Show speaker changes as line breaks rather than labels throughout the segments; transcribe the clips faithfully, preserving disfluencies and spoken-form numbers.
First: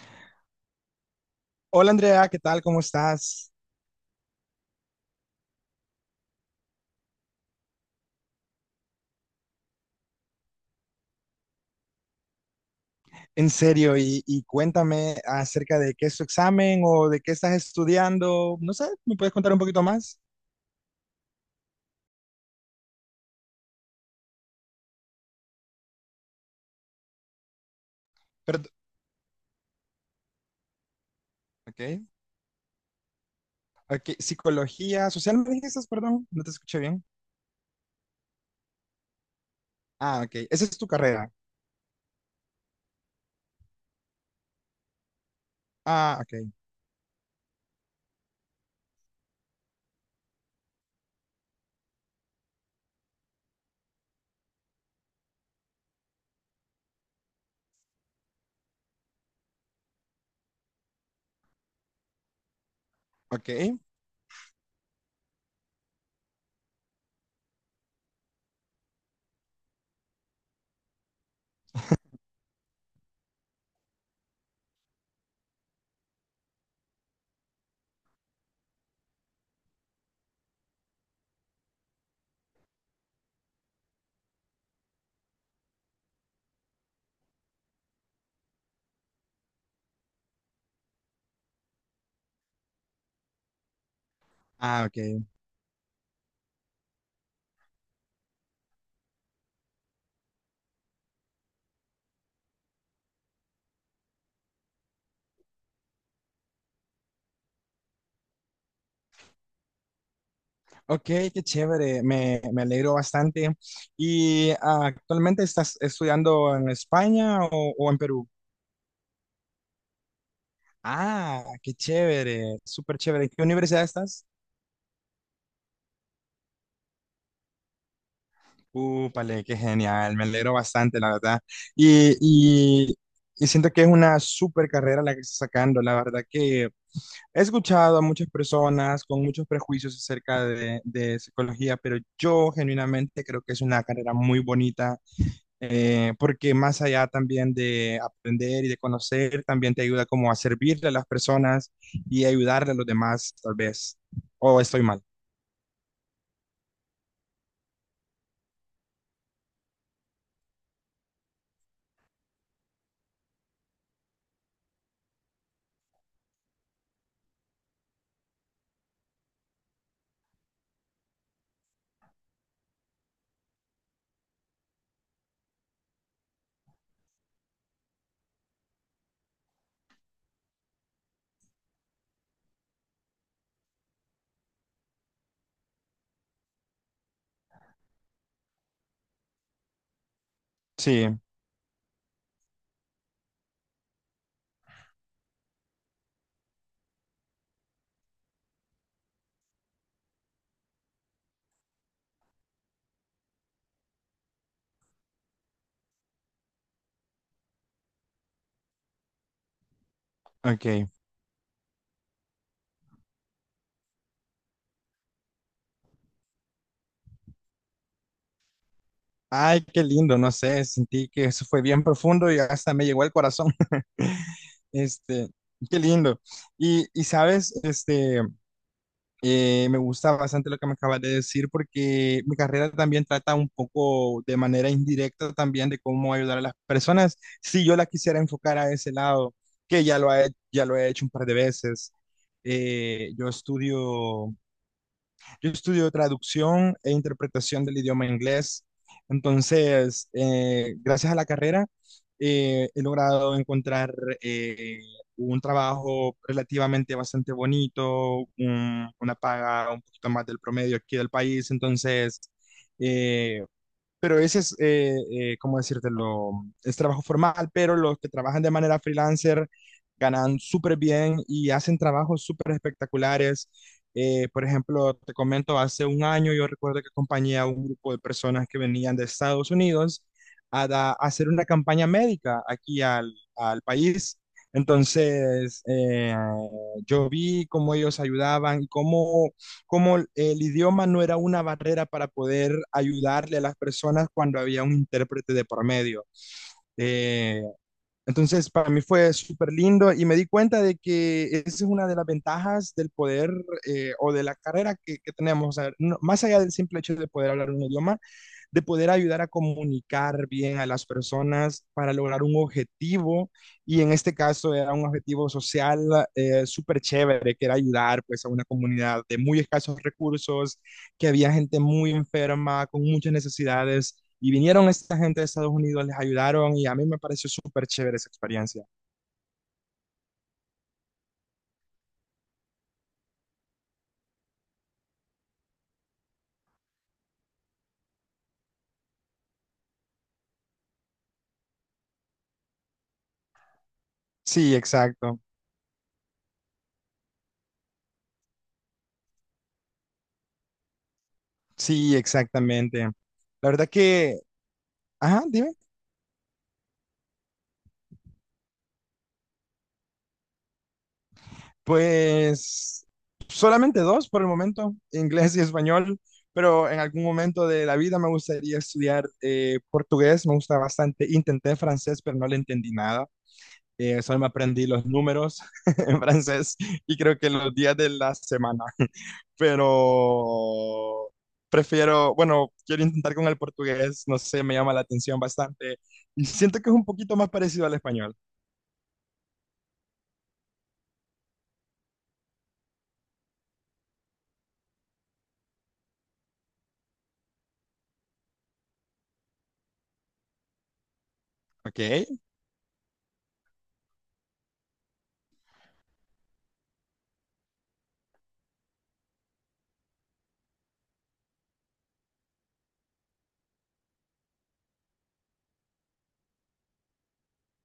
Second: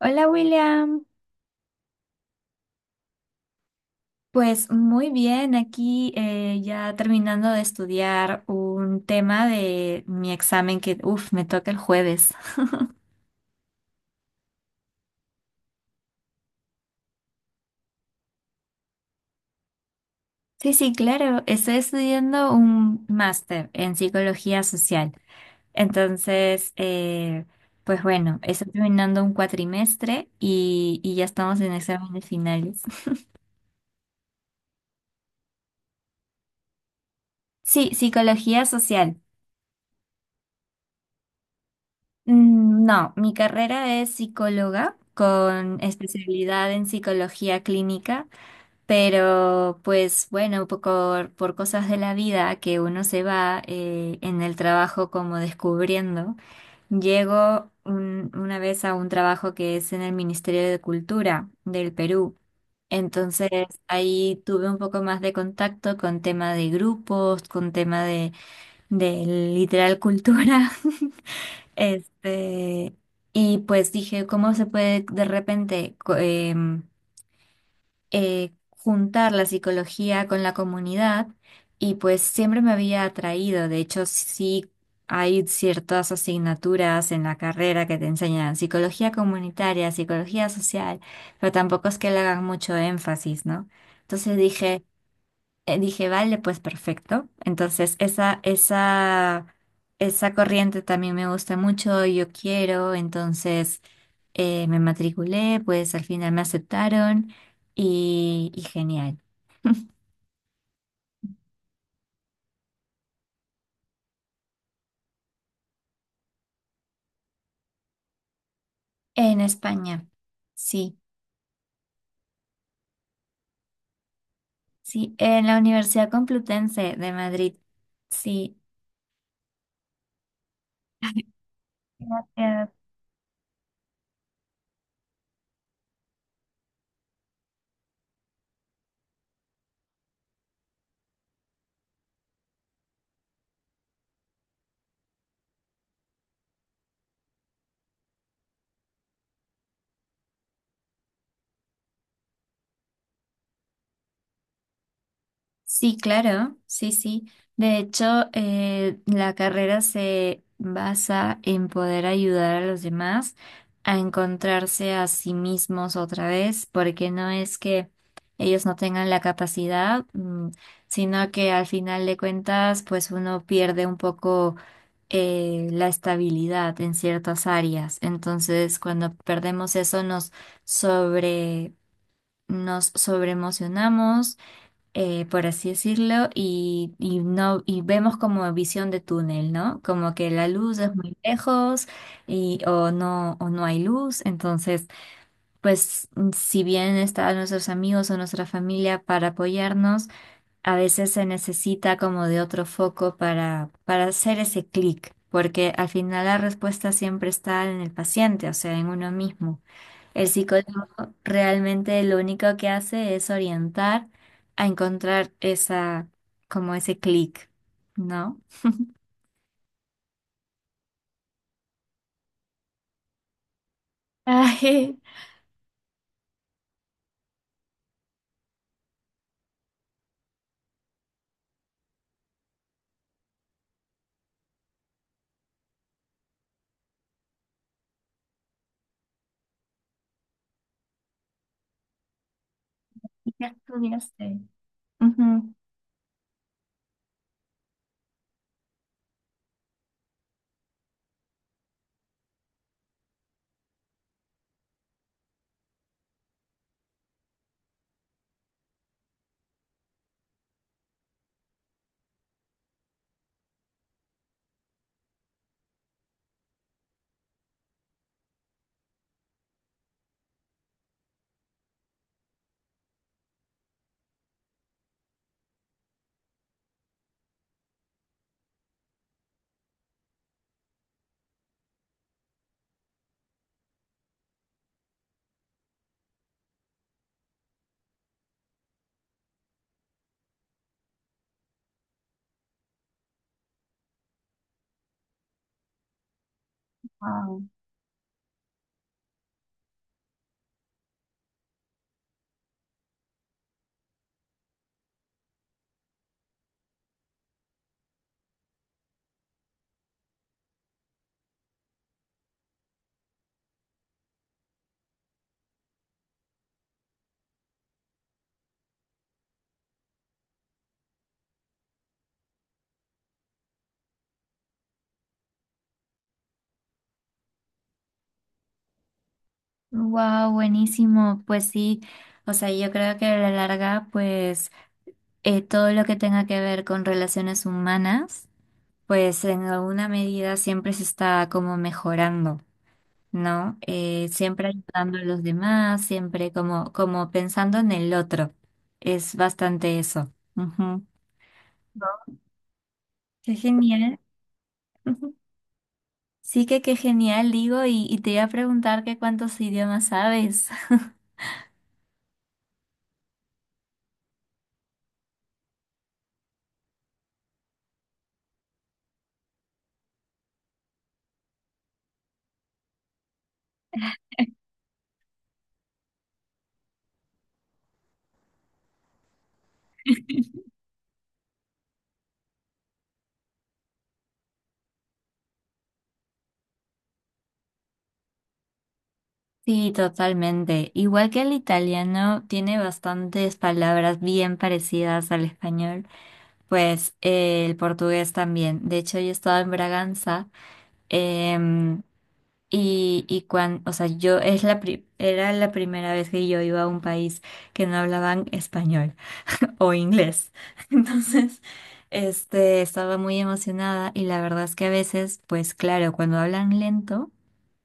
Hola William.
Hola Andrea, ¿qué tal? ¿Cómo estás?
Pues muy bien, aquí eh, ya terminando de estudiar un tema de mi examen que, uff, me toca el jueves.
En serio, y, y cuéntame acerca de qué es tu examen o de qué estás estudiando. No sé, ¿me puedes contar un poquito más?
Sí, sí, claro, estoy estudiando un máster en psicología social. Entonces, eh, pues bueno, estoy
Perdón,
terminando un cuatrimestre y, y ya estamos en
ok.
exámenes finales.
Ok, psicología social, ¿me dijiste? Perdón, no te escuché bien.
Sí, psicología social.
Ah, ok, esa es tu carrera.
Mm, no, mi carrera es psicóloga con
Ah, ok,
especialidad en psicología clínica, pero pues bueno, por, por cosas de la vida que uno se va eh, en el trabajo como descubriendo, llego un- una vez a un trabajo que es en el Ministerio de Cultura del Perú. Entonces
ok.
ahí tuve un poco más de contacto con tema de grupos, con tema de, de literal cultura. Este, y pues dije, ¿cómo se puede de repente co- em, eh, juntar la psicología con la comunidad? Y pues siempre me había atraído, de hecho sí hay ciertas asignaturas en la carrera que te enseñan psicología comunitaria, psicología social, pero tampoco es que le hagan mucho énfasis, ¿no? Entonces dije,
Ah, ok.
eh, dije, vale, pues perfecto. Entonces, esa, esa, esa corriente también me gusta mucho, yo quiero. Entonces, eh, me matriculé, pues al final me aceptaron y, y genial.
Ok, qué chévere, me, me alegro bastante. ¿Y ah, actualmente estás estudiando en España o, o en Perú?
En España, sí,
Ah, qué chévere, súper chévere. ¿En qué universidad estás?
sí, en la Universidad Complutense de Madrid, sí.
Úpale, qué genial, me alegro bastante, la verdad. Y,
Gracias.
y, y siento que es una súper carrera la que está sacando, la verdad que he escuchado a muchas personas con muchos prejuicios acerca de, de psicología, pero yo genuinamente creo que es una carrera muy bonita, eh, porque más allá también de aprender y de conocer, también te ayuda como a servirle a las personas y ayudarle a los demás, tal vez. ¿O estoy mal?
Sí, claro, sí, sí. De hecho, eh, la carrera se basa en poder ayudar a los demás a encontrarse a sí mismos otra vez, porque no es que ellos no tengan la capacidad, mm, sino que al final de cuentas, pues uno pierde un poco eh, la estabilidad en ciertas áreas. Entonces, cuando perdemos eso, nos sobre, nos sobreemocionamos, eh, por así decirlo, y, y no, y vemos como visión de túnel, ¿no? Como que la luz es muy
Sí,
lejos y, o no, o no hay luz. Entonces, pues, mm, si bien están nuestros amigos o nuestra familia para apoyarnos, a veces se necesita como de otro foco para, para hacer ese clic, porque al final la respuesta siempre está en el paciente, o sea, en uno mismo. El psicólogo
ok.
realmente lo único que hace es orientar a encontrar esa, como ese clic, ¿no?
Ay, qué lindo, no sé, sentí que eso fue bien profundo y hasta me llegó al corazón.
Ay,
Este, qué lindo. Y, y sabes, este, eh, me gusta bastante lo que me acabas de decir porque mi carrera también trata un poco de manera indirecta también de cómo ayudar a las personas. Si yo la quisiera enfocar a ese lado, que ya lo he, ya lo he hecho un par de veces. Eh, yo
¿y qué
estudio
estudiaste?
yo
Ujú.
estudio traducción e interpretación del idioma inglés. Entonces, eh, gracias a la carrera, eh, he logrado encontrar eh, un trabajo relativamente bastante bonito, un- una paga un poquito más del promedio aquí del país. Entonces, eh, pero ese es, eh, eh, ¿cómo decírtelo? Es trabajo formal, pero los que trabajan de manera freelancer ganan súper bien y hacen trabajos súper espectaculares. Eh, por ejemplo, te comento, hace un año yo recuerdo que acompañé a un grupo de personas que venían de Estados Unidos a, da- a hacer una campaña médica aquí al, al país. Entonces, eh, yo vi cómo ellos ayudaban y cómo cómo el idioma no era una barrera para poder ayudarle a las personas cuando había un intérprete de por medio. Eh,
Wow.
entonces, para mí fue súper lindo y me di cuenta de que esa es una de las ventajas del poder eh, o de la carrera que, que tenemos. O sea, no, más allá del simple hecho de poder hablar un idioma, de poder ayudar a comunicar bien a las personas para lograr un objetivo. Y en este caso era un objetivo social, eh, súper chévere, que era ayudar pues a una comunidad de muy escasos recursos, que había gente muy enferma, con muchas necesidades. Y vinieron esta gente de Estados Unidos, les ayudaron y a mí me pareció súper chévere esa experiencia.
Wow, buenísimo. Pues sí, o sea, yo creo que a la larga, pues eh, todo lo que tenga que ver con relaciones humanas, pues en alguna medida siempre se está como mejorando, ¿no? Eh, siempre
Sí,
ayudando a
exacto.
los demás, siempre como, como pensando en el otro. Es bastante eso. Ujú.
Sí, exactamente. La
Qué
verdad
genial.
que,
Ujú.
ajá, dime.
Sí, que qué genial, digo, y, y te iba a preguntar que cuántos idiomas sabes.
Pues solamente dos por el momento, inglés y español, pero en algún momento de la vida me gustaría estudiar eh, portugués, me gusta bastante. Intenté francés, pero no le entendí nada. Eh, solo me aprendí los números en francés y creo que los días de la semana, pero prefiero, bueno, quiero intentar con el portugués, no sé, me llama la atención bastante y siento que es un poquito más parecido al español,
Sí, totalmente. Igual que el italiano, tiene bastantes palabras bien parecidas al español, pues eh, el portugués también. De hecho, yo estaba en Braganza.
¿ok?
em, Y, y cuando, o sea, yo es la pri- era la primera vez que yo iba a un país que no hablaban español o inglés. Entonces, este, estaba muy emocionada y la verdad es que a veces, pues claro, cuando hablan lento,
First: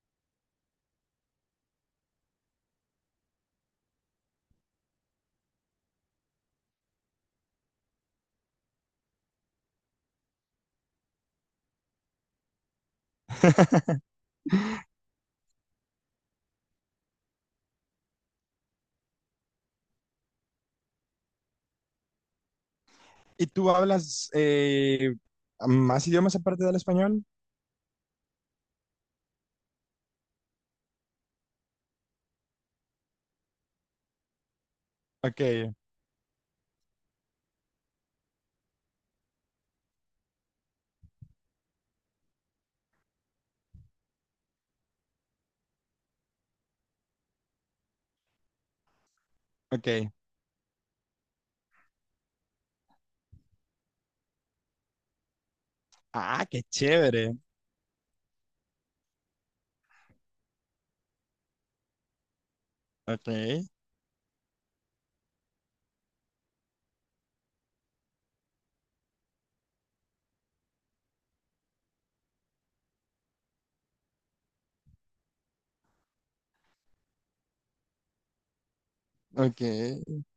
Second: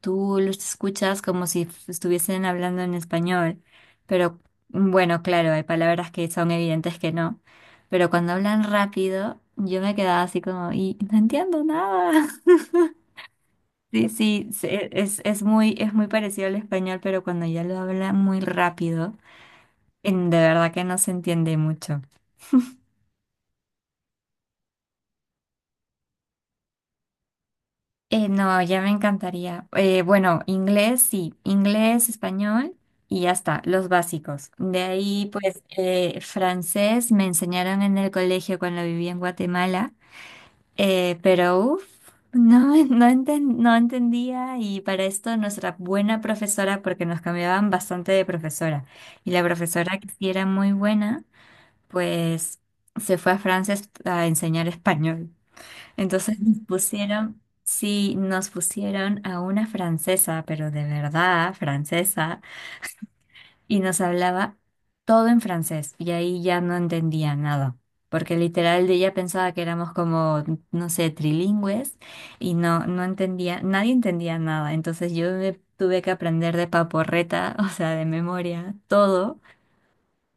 tú los escuchas como si f- estuviesen hablando en español. Pero, mm, bueno, claro, hay palabras que son evidentes que no. Pero cuando hablan rápido, yo me quedaba así como, y no entiendo nada. Sí, sí, se- es, es muy, es muy parecido al español, pero cuando ya lo habla muy rápido, en- de verdad que no se entiende mucho.
¿Y tú hablas eh, más idiomas aparte del español?
Eh, no, ya me encantaría. Eh, bueno, inglés, sí, inglés, español y ya está, los básicos. De ahí,
Ok,
pues, eh, francés me enseñaron en el colegio cuando viví en Guatemala. Eh, pero uff, no, no, enten- no entendía y para esto nuestra buena profesora, porque nos cambiaban bastante de profesora, y la profesora que
ok.
sí era muy buena, pues se fue a Francia est- a enseñar español. Entonces
Ah,
nos
qué chévere.
pusieron, sí, nos pusieron a una francesa, pero de verdad, francesa,
Ok,
y nos hablaba todo en francés y ahí ya no entendía nada, porque literal ella pensaba que éramos como, no sé, trilingües, y no, no entendía, nadie entendía nada, entonces yo me tuve que aprender de paporreta, o sea, de memoria, todo.
ok.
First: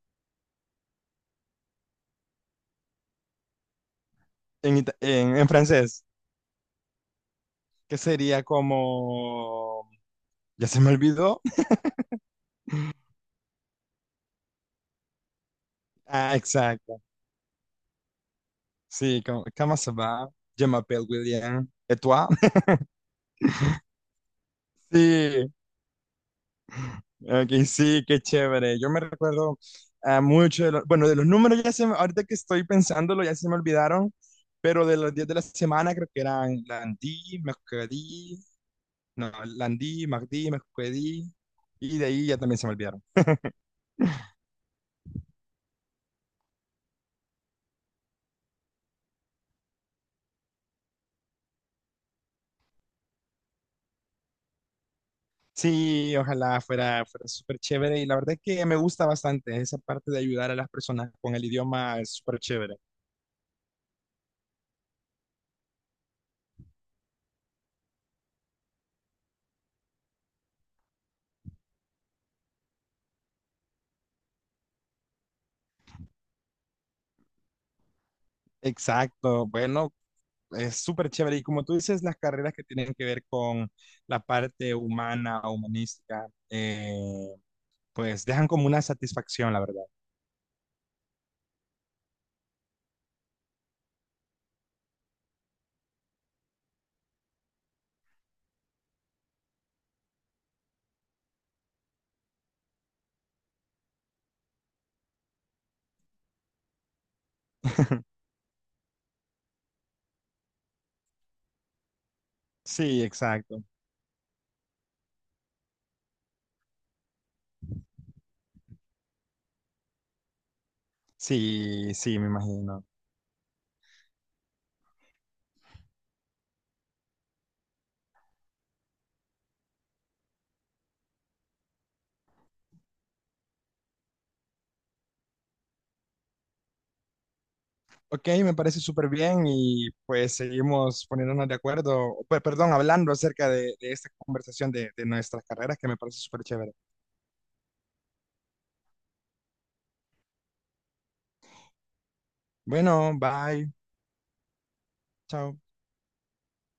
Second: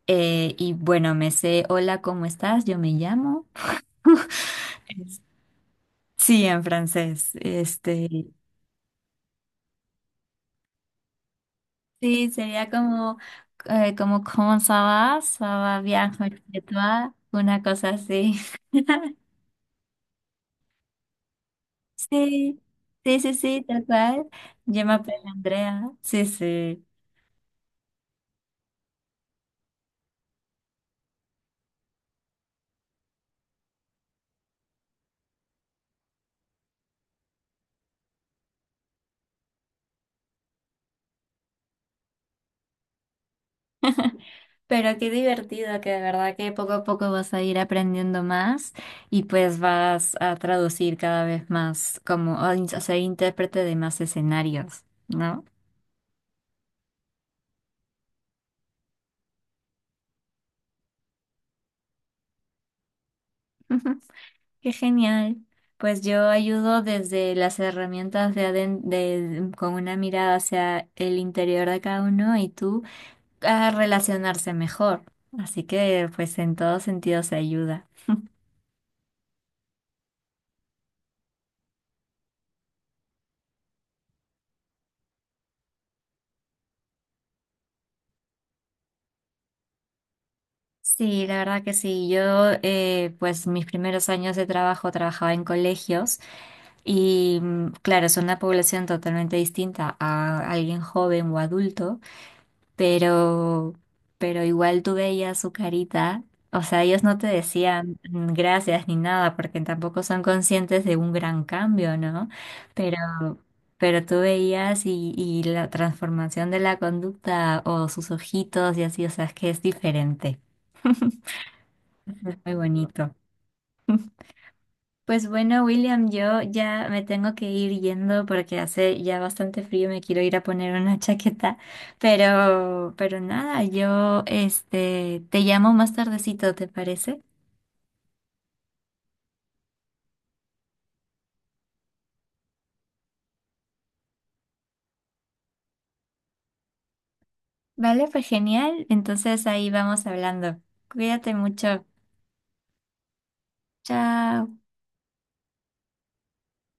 Eh, y bueno, me sé, hola, ¿cómo estás? Yo me llamo.
En, ita-
Es-
en, en francés,
Sí, en francés.
¿qué
Este,
sería como... Ya se me olvidó.
sí, sería como, eh, como, ¿cómo ça va? Ça va bien,
Ah,
chez
exacto.
toi? Una cosa así.
Sí, como, ¿cómo se va? Je m'appelle William. ¿Et toi?
Sí, sí, sí, sí, tal cual. Yo me aprendí
Sí.
Andrea. Sí, sí.
Ok, sí, qué chévere. Yo me recuerdo a mucho de los, bueno, de los números ya se me, ahorita que estoy pensándolo ya se me olvidaron, pero de los días de la semana creo que eran Landí, Mercredí, no, Landí, Mardí, Mercredí, y de ahí ya también se me olvidaron.
Pero qué divertido, que de verdad que poco a poco vas a ir aprendiendo más y pues vas a traducir cada vez más como, o in- o sea, intérprete de más escenarios, ¿no?
Sí, ojalá fuera, fuera súper chévere y la verdad es que me gusta bastante esa parte de ayudar a las personas con el idioma, es súper chévere.
Qué genial. Pues yo ayudo desde las herramientas de, aden- de- con una mirada hacia el interior de cada uno y tú a relacionarse mejor. Así que pues en todo sentido se ayuda.
Exacto, bueno, es súper chévere. Y como tú dices, las carreras que tienen que ver con la parte humana, humanística, eh, pues dejan como una satisfacción, la verdad.
Sí, la verdad que sí. Yo, eh, pues mis primeros años de trabajo trabajaba en colegios y mm, claro, es una población totalmente distinta a alguien joven o adulto, pero, pero igual tú veías su carita. O sea, ellos no te decían mm, gracias ni nada porque tampoco son conscientes de un gran cambio, ¿no? Pero,
Sí, exacto.
pero tú veías y, y la transformación de la conducta o sus ojitos y así, o sea, es que es diferente.
Sí, sí, me
Muy
imagino.
bonito. Pues bueno, William, yo ya me tengo que ir yendo porque hace ya bastante frío, me quiero ir a poner una chaqueta, pero, pero nada, yo este te llamo más tardecito, ¿te parece?
Ok, me parece súper bien y pues seguimos poniéndonos de acuerdo, pe- perdón, hablando acerca de, de esta conversación de, de nuestras carreras que me parece súper chévere.
Vale, pues genial. Entonces ahí vamos hablando. Cuídate mucho.
Bueno, bye,
Chao.
chao.